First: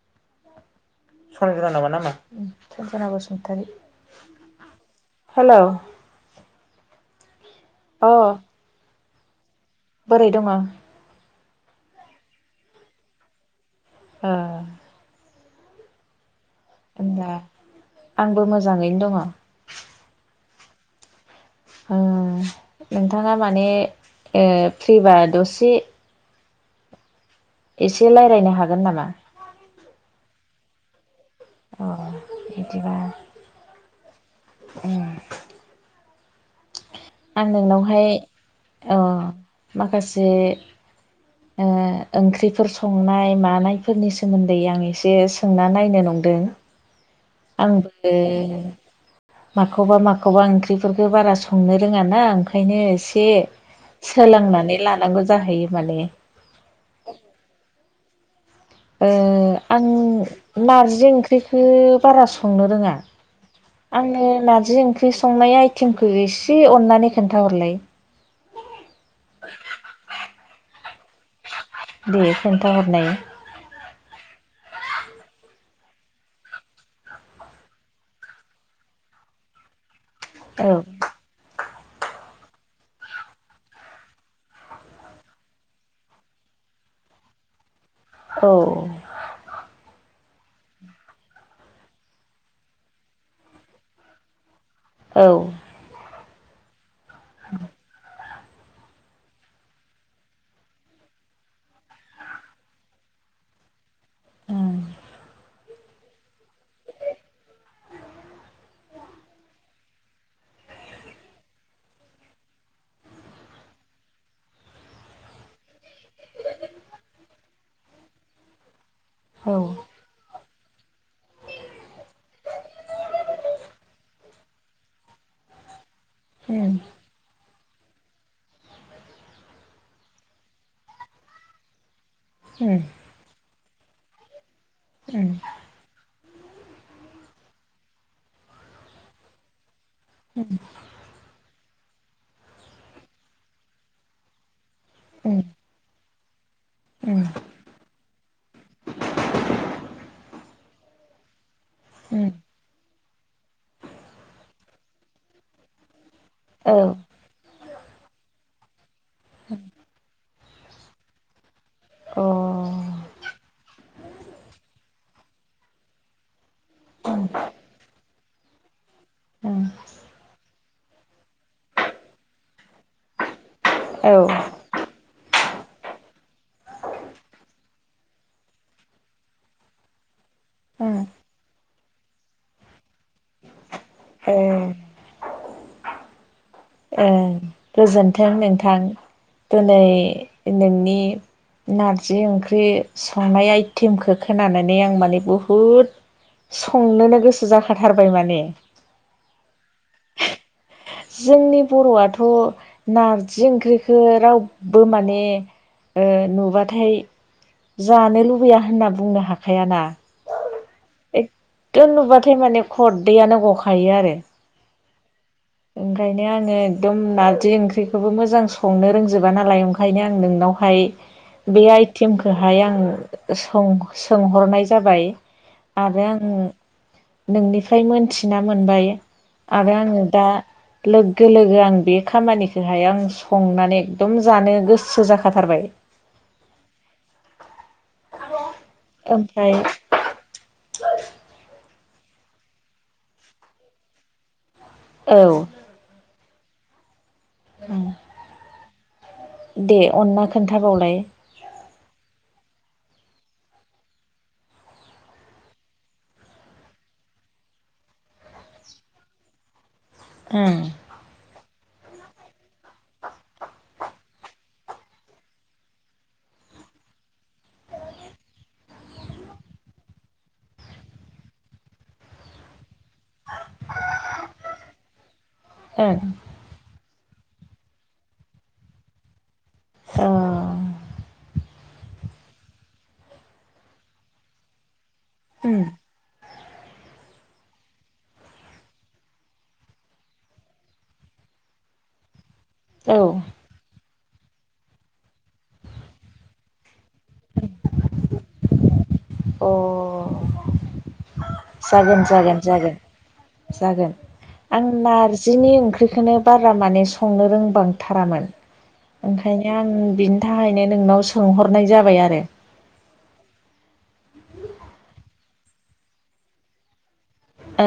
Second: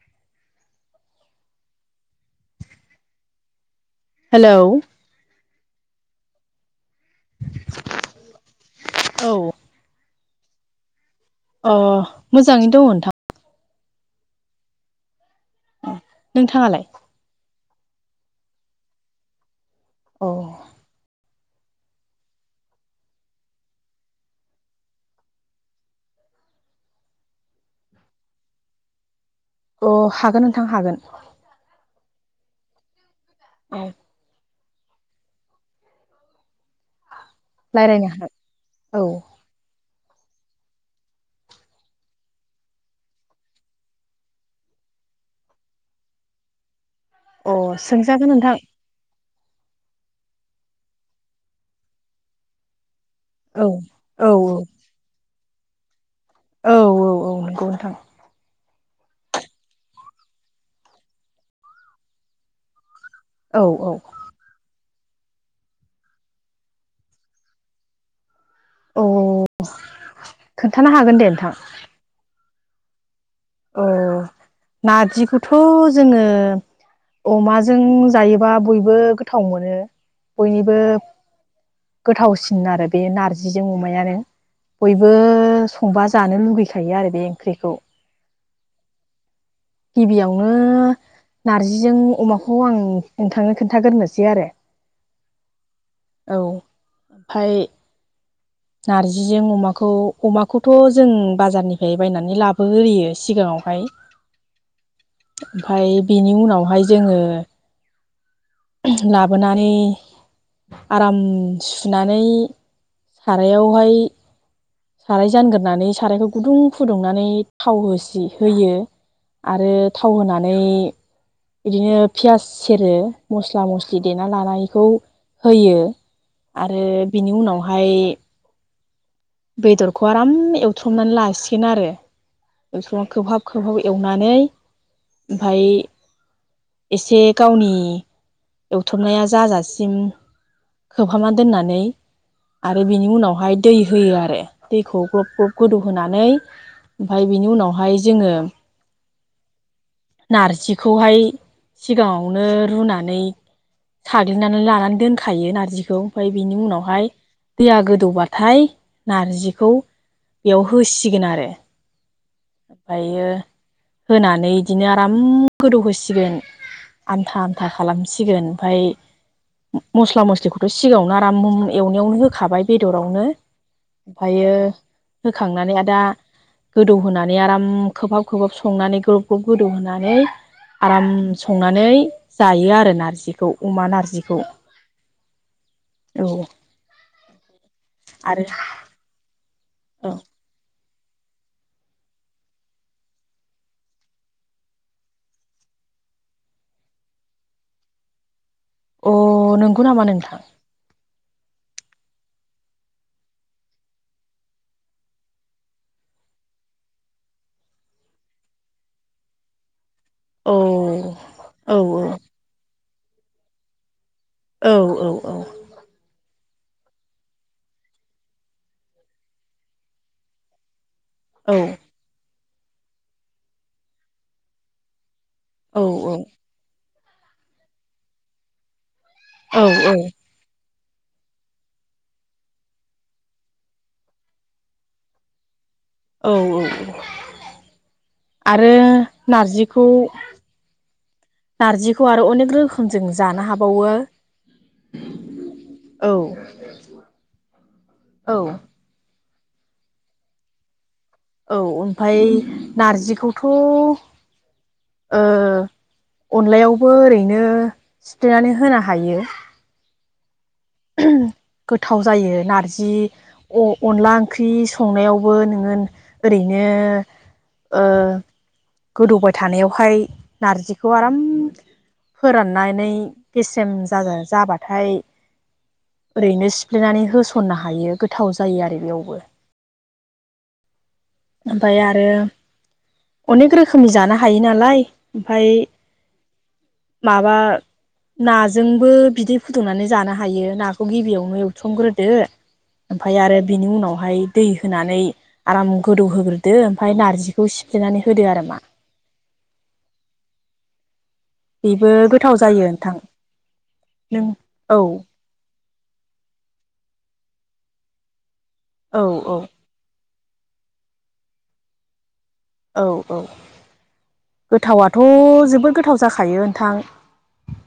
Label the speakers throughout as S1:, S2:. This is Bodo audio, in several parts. S1: [inaudible] सनजना नामा नामा उम सनजना बसुमतारि
S2: हेलौ, [inaudible]
S1: अ
S2: औ
S1: बोरै दङ
S2: अ मोजाङैनो दङ नोंथां
S1: आ
S2: नोंथाङालाय?
S1: होनबा आंबो मोजाङैनो दङ।
S2: अ
S1: ओं नोंथाङा माने ओ फ्रिबा दसे एसे लायरायनो हागोन नामा?
S2: अ हागोन नोंथां हागोन।
S1: अह बिदिबा
S2: [unintelligible]
S1: [unintelligible] आं नोंनावहाय
S2: रायज्लायनो हागोन
S1: अ
S2: औ
S1: माखासे ओ ओंख्रिफोर संनाय मानायफोरनि सोमोन्दै आं एसे सोंना नायनो नायनो नं दों
S2: अ सोंजागोन नोंथां
S1: आंबो माखौबा माखौबा ओंख्रिफोरखौ बारा संनो रोङाना ओंखायनो ए से
S2: औ औ
S1: सोलोंनानै लानांगौ जाहैयो माने
S2: औ औ औ नोंगौ नोंथां
S1: ओ आं नारजि ओंख्रिखो बारा संनो रोङा
S2: औ औ
S1: आंनो नारजि ओं बि संनाय आइटेमखो एसे अननानै खोन्थाहरलाय [inaudible]
S2: थानो हागोन दे नोंथां
S1: दे खोन्थाहरनाय
S2: अह नारजिखौथ' जोङो अमाजों जायोबा बयबो गोथाव मोनो
S1: औ
S2: बयनिबो गोथावसिन आरो बे नारजिजों अमायानो बयबो संबा जानो लुगैखायो आरो बे ओंख्रिखौ
S1: औ
S2: गिबियावनो नारजिजों अमाखौ आं नोंथांनो खोन्थागोरसै आरो
S1: औ
S2: औ ओमफ्राय नार्जिजों अमाखौ अमाखौथ' जों बाजारनिफ्राय बायनानै लाबो होयो सिगांङाव फाय
S1: ओ
S2: ओमफ्राय बिनि उनावहाय जोंङो उमह लाबोनानै आराम सुनानै सारायावहाय साराय जानगोरोनानै सारायखौ गुदुं फुदुंनानै थाव होसि होयो
S1: औ
S2: आरो थाव होनानै बिदिनो पियास सेरो मस्ला मस्लि देना लानायखौ होयो। आरो बिनि उनावहाय बेदरखौ आराम एवथ्रमनानै लासिगोन आरो
S1: उम
S2: एवथ्रमना खोबहाब गोबाव एवनानै
S1: उम
S2: ओमफ्राय एसे गावनि एवथबनाया जाजासिम खोबहाबना दोननानै आरो बेनि उनावहाय दै होयो आरो दैखौ
S1: उम
S2: ग्लब ग्लब गोदौहोनानै
S1: उम
S2: ओमफ्राय बेनि उनावहाय जोंङो
S1: [inaudible]
S2: नारजिखौहाय
S1: उम
S2: सिगांङावनो रुनानै साग्लिनानै लानानै दोनखायो नारजिखौ ओमफ्राय बिनि
S1: औ
S2: उनावहाय दैया गोदौबाथाय नारजिखौ बेयाव होसिगोन आरो
S1: अ
S2: ओमफ्रायो होनानै इदिनो आराम गोदौ होसिगोन आमथा आमथा खालामसिगोन ओमफाय
S1: उम
S2: मस्ला मस्लिखौथ' सिगांङावनो आराम एवनायावनो होखाबाय बेदरावनो
S1: औ
S2: ओमफ्रायो होखांनानै आ दा गोदौहोनानै आराम खोबहाब खोबहाब संनानै ग्लब ग्लब गोदौहोनानै
S1: उम
S2: आराम संनानै जायो आरो नार्जिखौ अमा नार्जिखौ
S1: ए
S2: औ
S1: ओं गोजोन्थों
S2: आरो
S1: नोंथां दोनै
S2: औ
S1: नोंनि नारजि ओंख्रि संनाय आइटेमखौ खोनानानै आं माने बुहुद संनोनो गोसो जाखाथारबाय माने
S2: अ नंगौ नामा नोंथां?
S1: जोंनि बर'आथ' नारजि ओंख्रिखौ रावबो माने ओ नुबाथाय जानो लुबैया होनना बुंनो हाखायाना?
S2: औ औ
S1: एकदम नुबाथाय माने खदैयानो गखायो आरो
S2: औ औ
S1: ओंखायनो आर आंङो एकदम नारजि ओंख्रिखौबो मोजां संनो रोंजोबा नालाय ओंखायनो आं नोंनावहाय
S2: औ
S1: बे आइटेमखौहाय आं सों-सोंहरनाय जाबाय
S2: औ
S1: आरो उम नोंनिफ्राय मोनथिना मोनबाय
S2: औ
S1: आरो आंङो दा लोगो लोगो आं बे खामानिखौहाय आं संनानै एकदम जानो गोसो जाखाथारबाय
S2: औ औ आरो
S1: ओमफ्राय
S2: नारजिखौ नारजि खौ आरो अनेक रोखोम जों जानो हाबावो
S1: औ
S2: औ औ
S1: दे अनना खोन्थाबावलाय
S2: औ ओमफाय नारजिखौथ' ओ अनलायावबो ओरैनो सिफ्लेनानै होनो हायो
S1: उम
S2: गोथाव जायो नारजि अ-अनला ओंख्रि संनायावबो नोङो ओरैनो यो ओ गोदौबाय थानायावहाय नारजिखौ आराम फोराननानै गेसेम जा-जा-जाबाथाय
S1: ओं
S2: ओरैनो सिफ्लेनानै होसननो हायो गोथाव जायो आरो बेयावबो।
S1: अ
S2: ओमफाय आरो अनेक रोखोमनि जानो हायो नालाय ओमफाय माबा नाजोंबो बिदै फुदुंनानै जानो हायो नाखौ गिबियावनो एवथुमग्रोदो ओमफाय आरो बिनि उनावहाय दै होनानै आराम गोदौहोग्रोदो ओमफाय नारजिखौ सिफ्लेनानै होदो आरो मा।
S1: अ
S2: बेबो
S1: जागोन
S2: गोथाव
S1: जागोन
S2: जायो
S1: जागोन
S2: नोंथां
S1: जागोन
S2: नों
S1: आं
S2: औ
S1: नारजिनि ओं ख्रिखोनो बारा माने संनो रोंबांथारामोन
S2: औ औ
S1: ओंखायनो आं बिन थाहैनो नोंनाव सोंहरनाय जाबाय आरो
S2: औ औ गोथावथ' जोबोद गोथाव जाखायो नोंथां।
S1: ओ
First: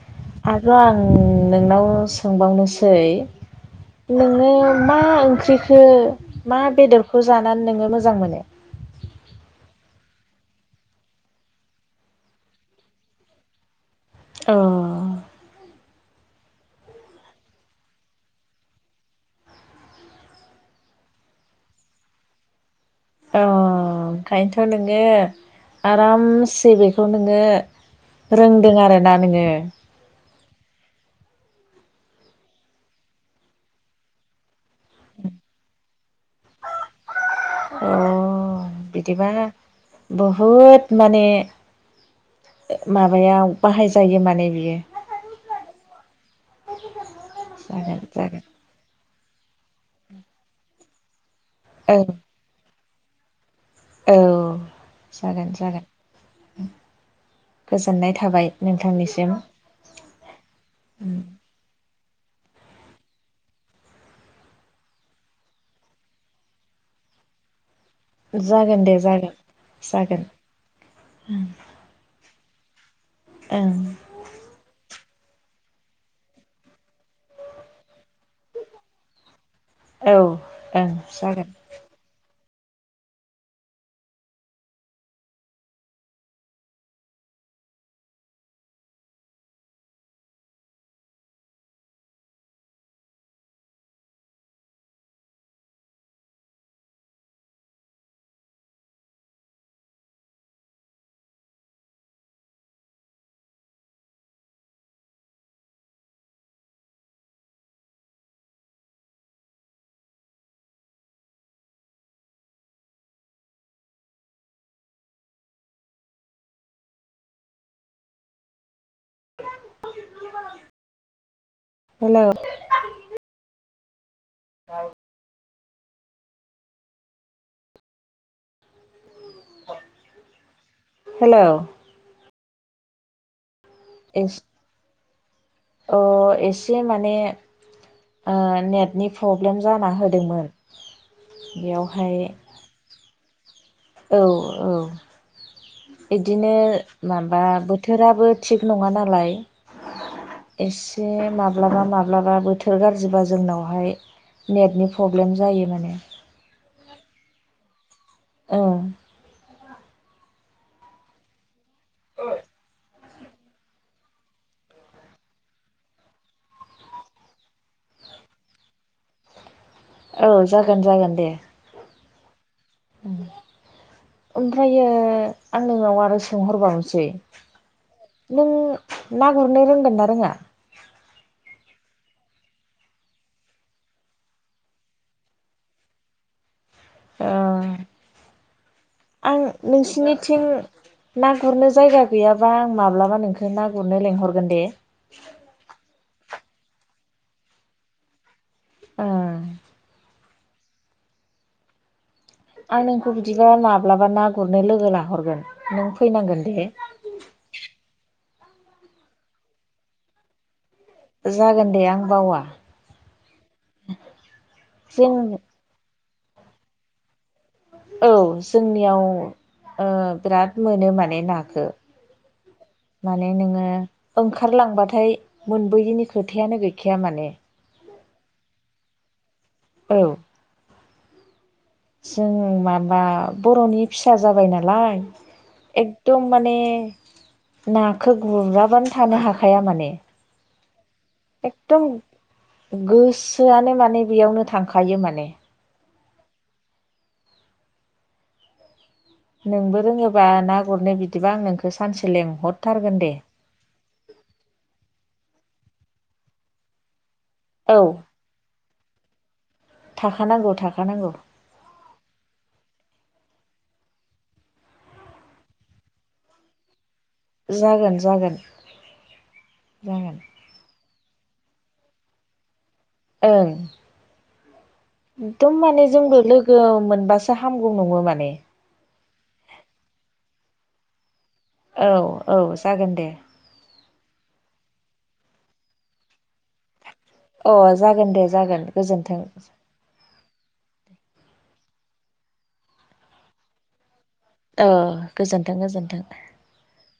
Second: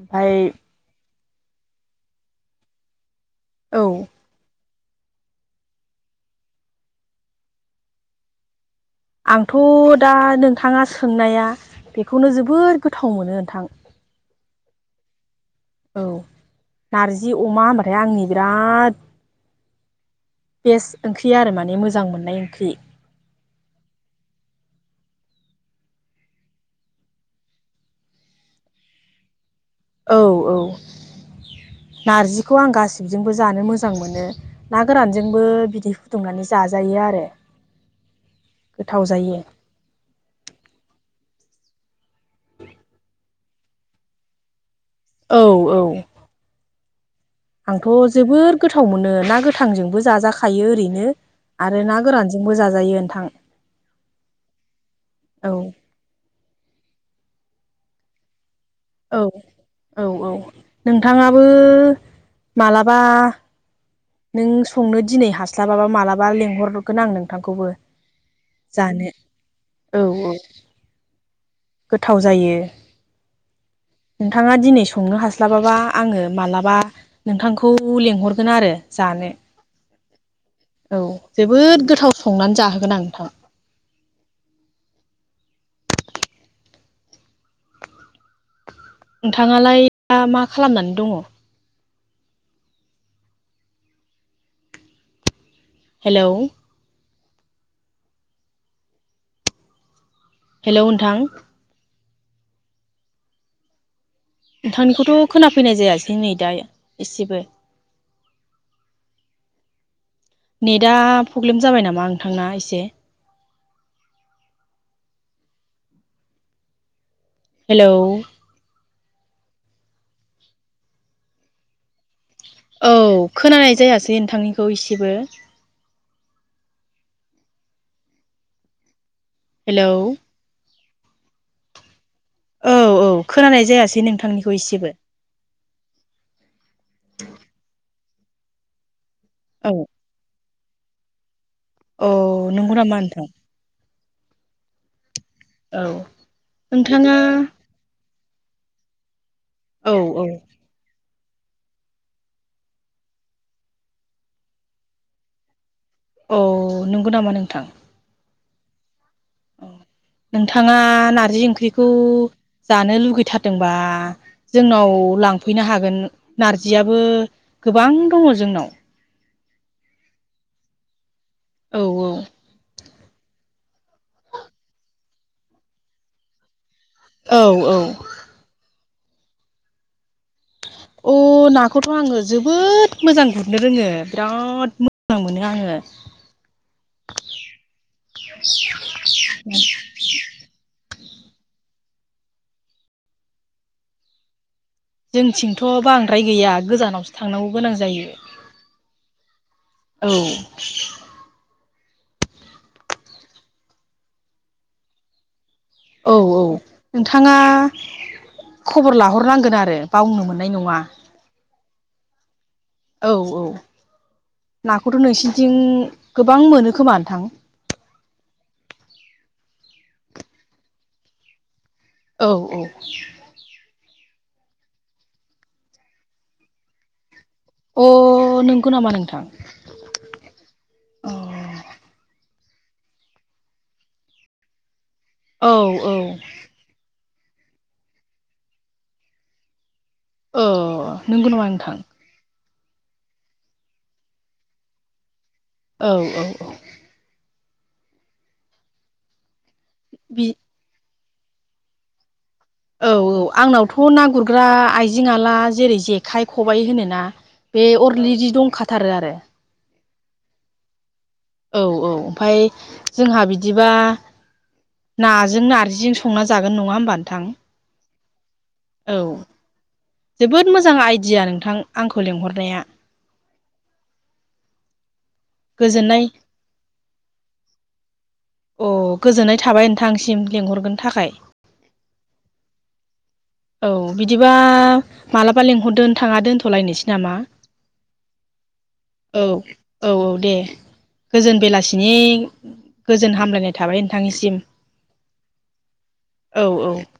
S2: ओमफाय
S1: आरो आं ओ नोंनाव सोंबावनोसै
S2: औ
S1: नोङो मा ओंख्रिखो मा बेदरखौ जानानै नोङो मोजां मोनो?
S2: आंथ' दा नोंथाङा सोंनाया बेखौनो जबोर गोथाव मोनो नोंथां।
S1: अ
S2: औ नारजि अमा होनबाथाय आंनि बिराद बेस्ट ओंख्रि आरो माने मोजां मोननाय ओंख्रि
S1: अ ओंखायनोथ' नोङो आरामसे बेखौ नोङो रोंदों आरोना नोङो?
S2: औ औ नारजिखौ आं गासिबजोंबो जानो मोजां मोनो। ना गोरानजोंबो बिदै फुदुंनानै जाजायो आरो।
S1: अ
S2: गोथाव
S1: बिदिबा
S2: जायो
S1: बहुत म माबायाव बाहाय जायो माने बियो
S2: औ औ आंथ'
S1: जागोन जागोन
S2: जोबोद गोथाव मोनो ना गोथांजोंबो जाजाखायो ओरैनो आरो
S1: औ
S2: ना गोरानजोंबो जाजायो नोंथां।
S1: औ जागोन
S2: औ
S1: जागोन।
S2: औ
S1: नोंथांनिसिम
S2: औ औ नोंथाङाबो मालाबा नों संनो दिनै हास्लाबाबा मालाबा लेंहरगोन आं नोंथांखौबो
S1: जागोन दे
S2: जानो
S1: जागोन
S2: औ
S1: जागोन
S2: औ गोथाव जायो।
S1: ओं
S2: नोंथाङा दिनै स संनो हास्लाबाबा आङो मालाबा नोंथांखौ लेंंहरगोन आरो जानो।
S1: औ ओं
S2: औ
S1: जागोन
S2: जोबोद गोथाव संनानै जाहोगोन आं नोंथां। नोंथाङालाय दा मा खालामनानै दङ? हेलौ हेलौ नोंथां? नोंथांनिखौथ' खोनाफैनाय जायासै नै दा एसेबो। नेटआ प्रब्लेम जाबाय नामा नोंथांना एसे? हेलौ
S1: हेलौ
S2: दोंथांनिखौ इसेबो हेलौ
S1: हेलौ
S2: औ औ खोनानाय जायासै नोंथांनिखौ एसेबो
S1: अ एसे माने ओ नेटनि प्रब्लेम
S2: औ
S1: जाना होदोंमोन।
S2: अ
S1: बेयावहाय
S2: नंगौनामा नोंथां?
S1: औ औ
S2: औ
S1: इदिनो माबा
S2: नोंथाङा
S1: बोथोराबो थिग नङा नालाय।
S2: औ औ
S1: बे माब्लाबा माब्लाबा बोथोर गाज्रिबा जोंनावहाय नेटनि प्रब्लेम जायो माने।
S2: औ नंगौ नामा नोंथां?
S1: ओ
S2: औ नोंथाङा नार्जि ओंख्रिखौ जानो लुगैथारदोंबा जोंनाव लांफैनो हागोन नारजियाबो गोबां दङ जोंनाव।
S1: औ जागोन जागोन दे।
S2: [unintelligible]
S1: ओमफ्रायो आंनिआव आरो सोंहरबाव सै
S2: औ
S1: नों ना गुरनो रोंगोन ना रोङा?
S2: अ नाखौथ' आङो जोबोद मोजां गुरनो रोङो बिराद मोजां मोनो आङो।
S1: ओ आं नोंसिनिथिं ना गुरनो जायगा गैयाबा आं माब्लाबा नोंखौ ना गुरनो लिंहरगोन दे?
S2: जोंथिंथ' बांद्राय गैया गोजानावसो थांनांगौ गोनां जायो।
S1: ओ
S2: औ
S1: आं नोंखौ बिदिबा माब्लाबा ना गुरनो लोगो लाहरगोन। नों
S2: औ
S1: फैनांगोन
S2: औ
S1: दे
S2: नोंथाङा? खबर लाहरनांगोन आरो बावनो मोननाय नङा।
S1: जागोन दे आं बावा।
S2: औ औ नाखौथ'
S1: जों
S2: नोंसिनिथिं गोबां मोनो खोमा नोंथां?
S1: औ जोंनियाव ओ बिराद मोनो माने नाखो।
S2: औ औ
S1: माने नोङो ओंखारलांबाथाय मोनबोयैनि खोथायानो गैखाया माने
S2: अ नंगौ नामा नोंथां?
S1: औ
S2: अ
S1: जों माबा बर'नि फिसा जाबाय नालाय।
S2: औ औ
S1: एकदम माने नाखो गुराबानो थानो हाखाया माने।
S2: अ नंगौ नङा नोंथां?
S1: एकदम गोसोआनो माने बेयावनो थांखायो माने।
S2: औ औ औ
S1: नोंबो रोङोबा
S2: बि
S1: ना गुरनो बिदिबा आं नोंखौ सानसे लें
S2: औ औ आंनावथ' ना गुरग्रा आइजेंआला जेरै जेखाइ खबाइ होनोना? बे
S1: औ
S2: अरलि जि दंखाथारो आरो।
S1: थाखानांगौ थाखानांगौ।
S2: औ औ ओमफाय जोंहा बिदिबा नाजों नारजिजों संना जागोन नङा होमबा? थां।
S1: जागोन जागोन
S2: औ
S1: जागोन
S2: जोबोद मोजां आय दिया नोंथां आंखौ लेंहरनाया ।
S1: ओं। एकदम माने
S2: गोजोननाय
S1: जोंबो लो गो मोनबासो हामगौ नङोमोन।
S2: अह गोजोननाय थाबाय नोंथांसिम लेंंहरगोन थाखाय।
S1: औ औ जागोन दे
S2: औ बिदिबा मालाबा लेंहददो नोंथाङा दोन्थ'लायनोसै नामा?
S1: अ जागोन दे जागोन गोजोन्थों
S2: औ औ औ दे । गोजोन बेलासिनि गोजोन हामलायनाय थाबाय नों थांनिसिम।
S1: औ गोजोन्थों गोजोन्थों
S2: औ औ ।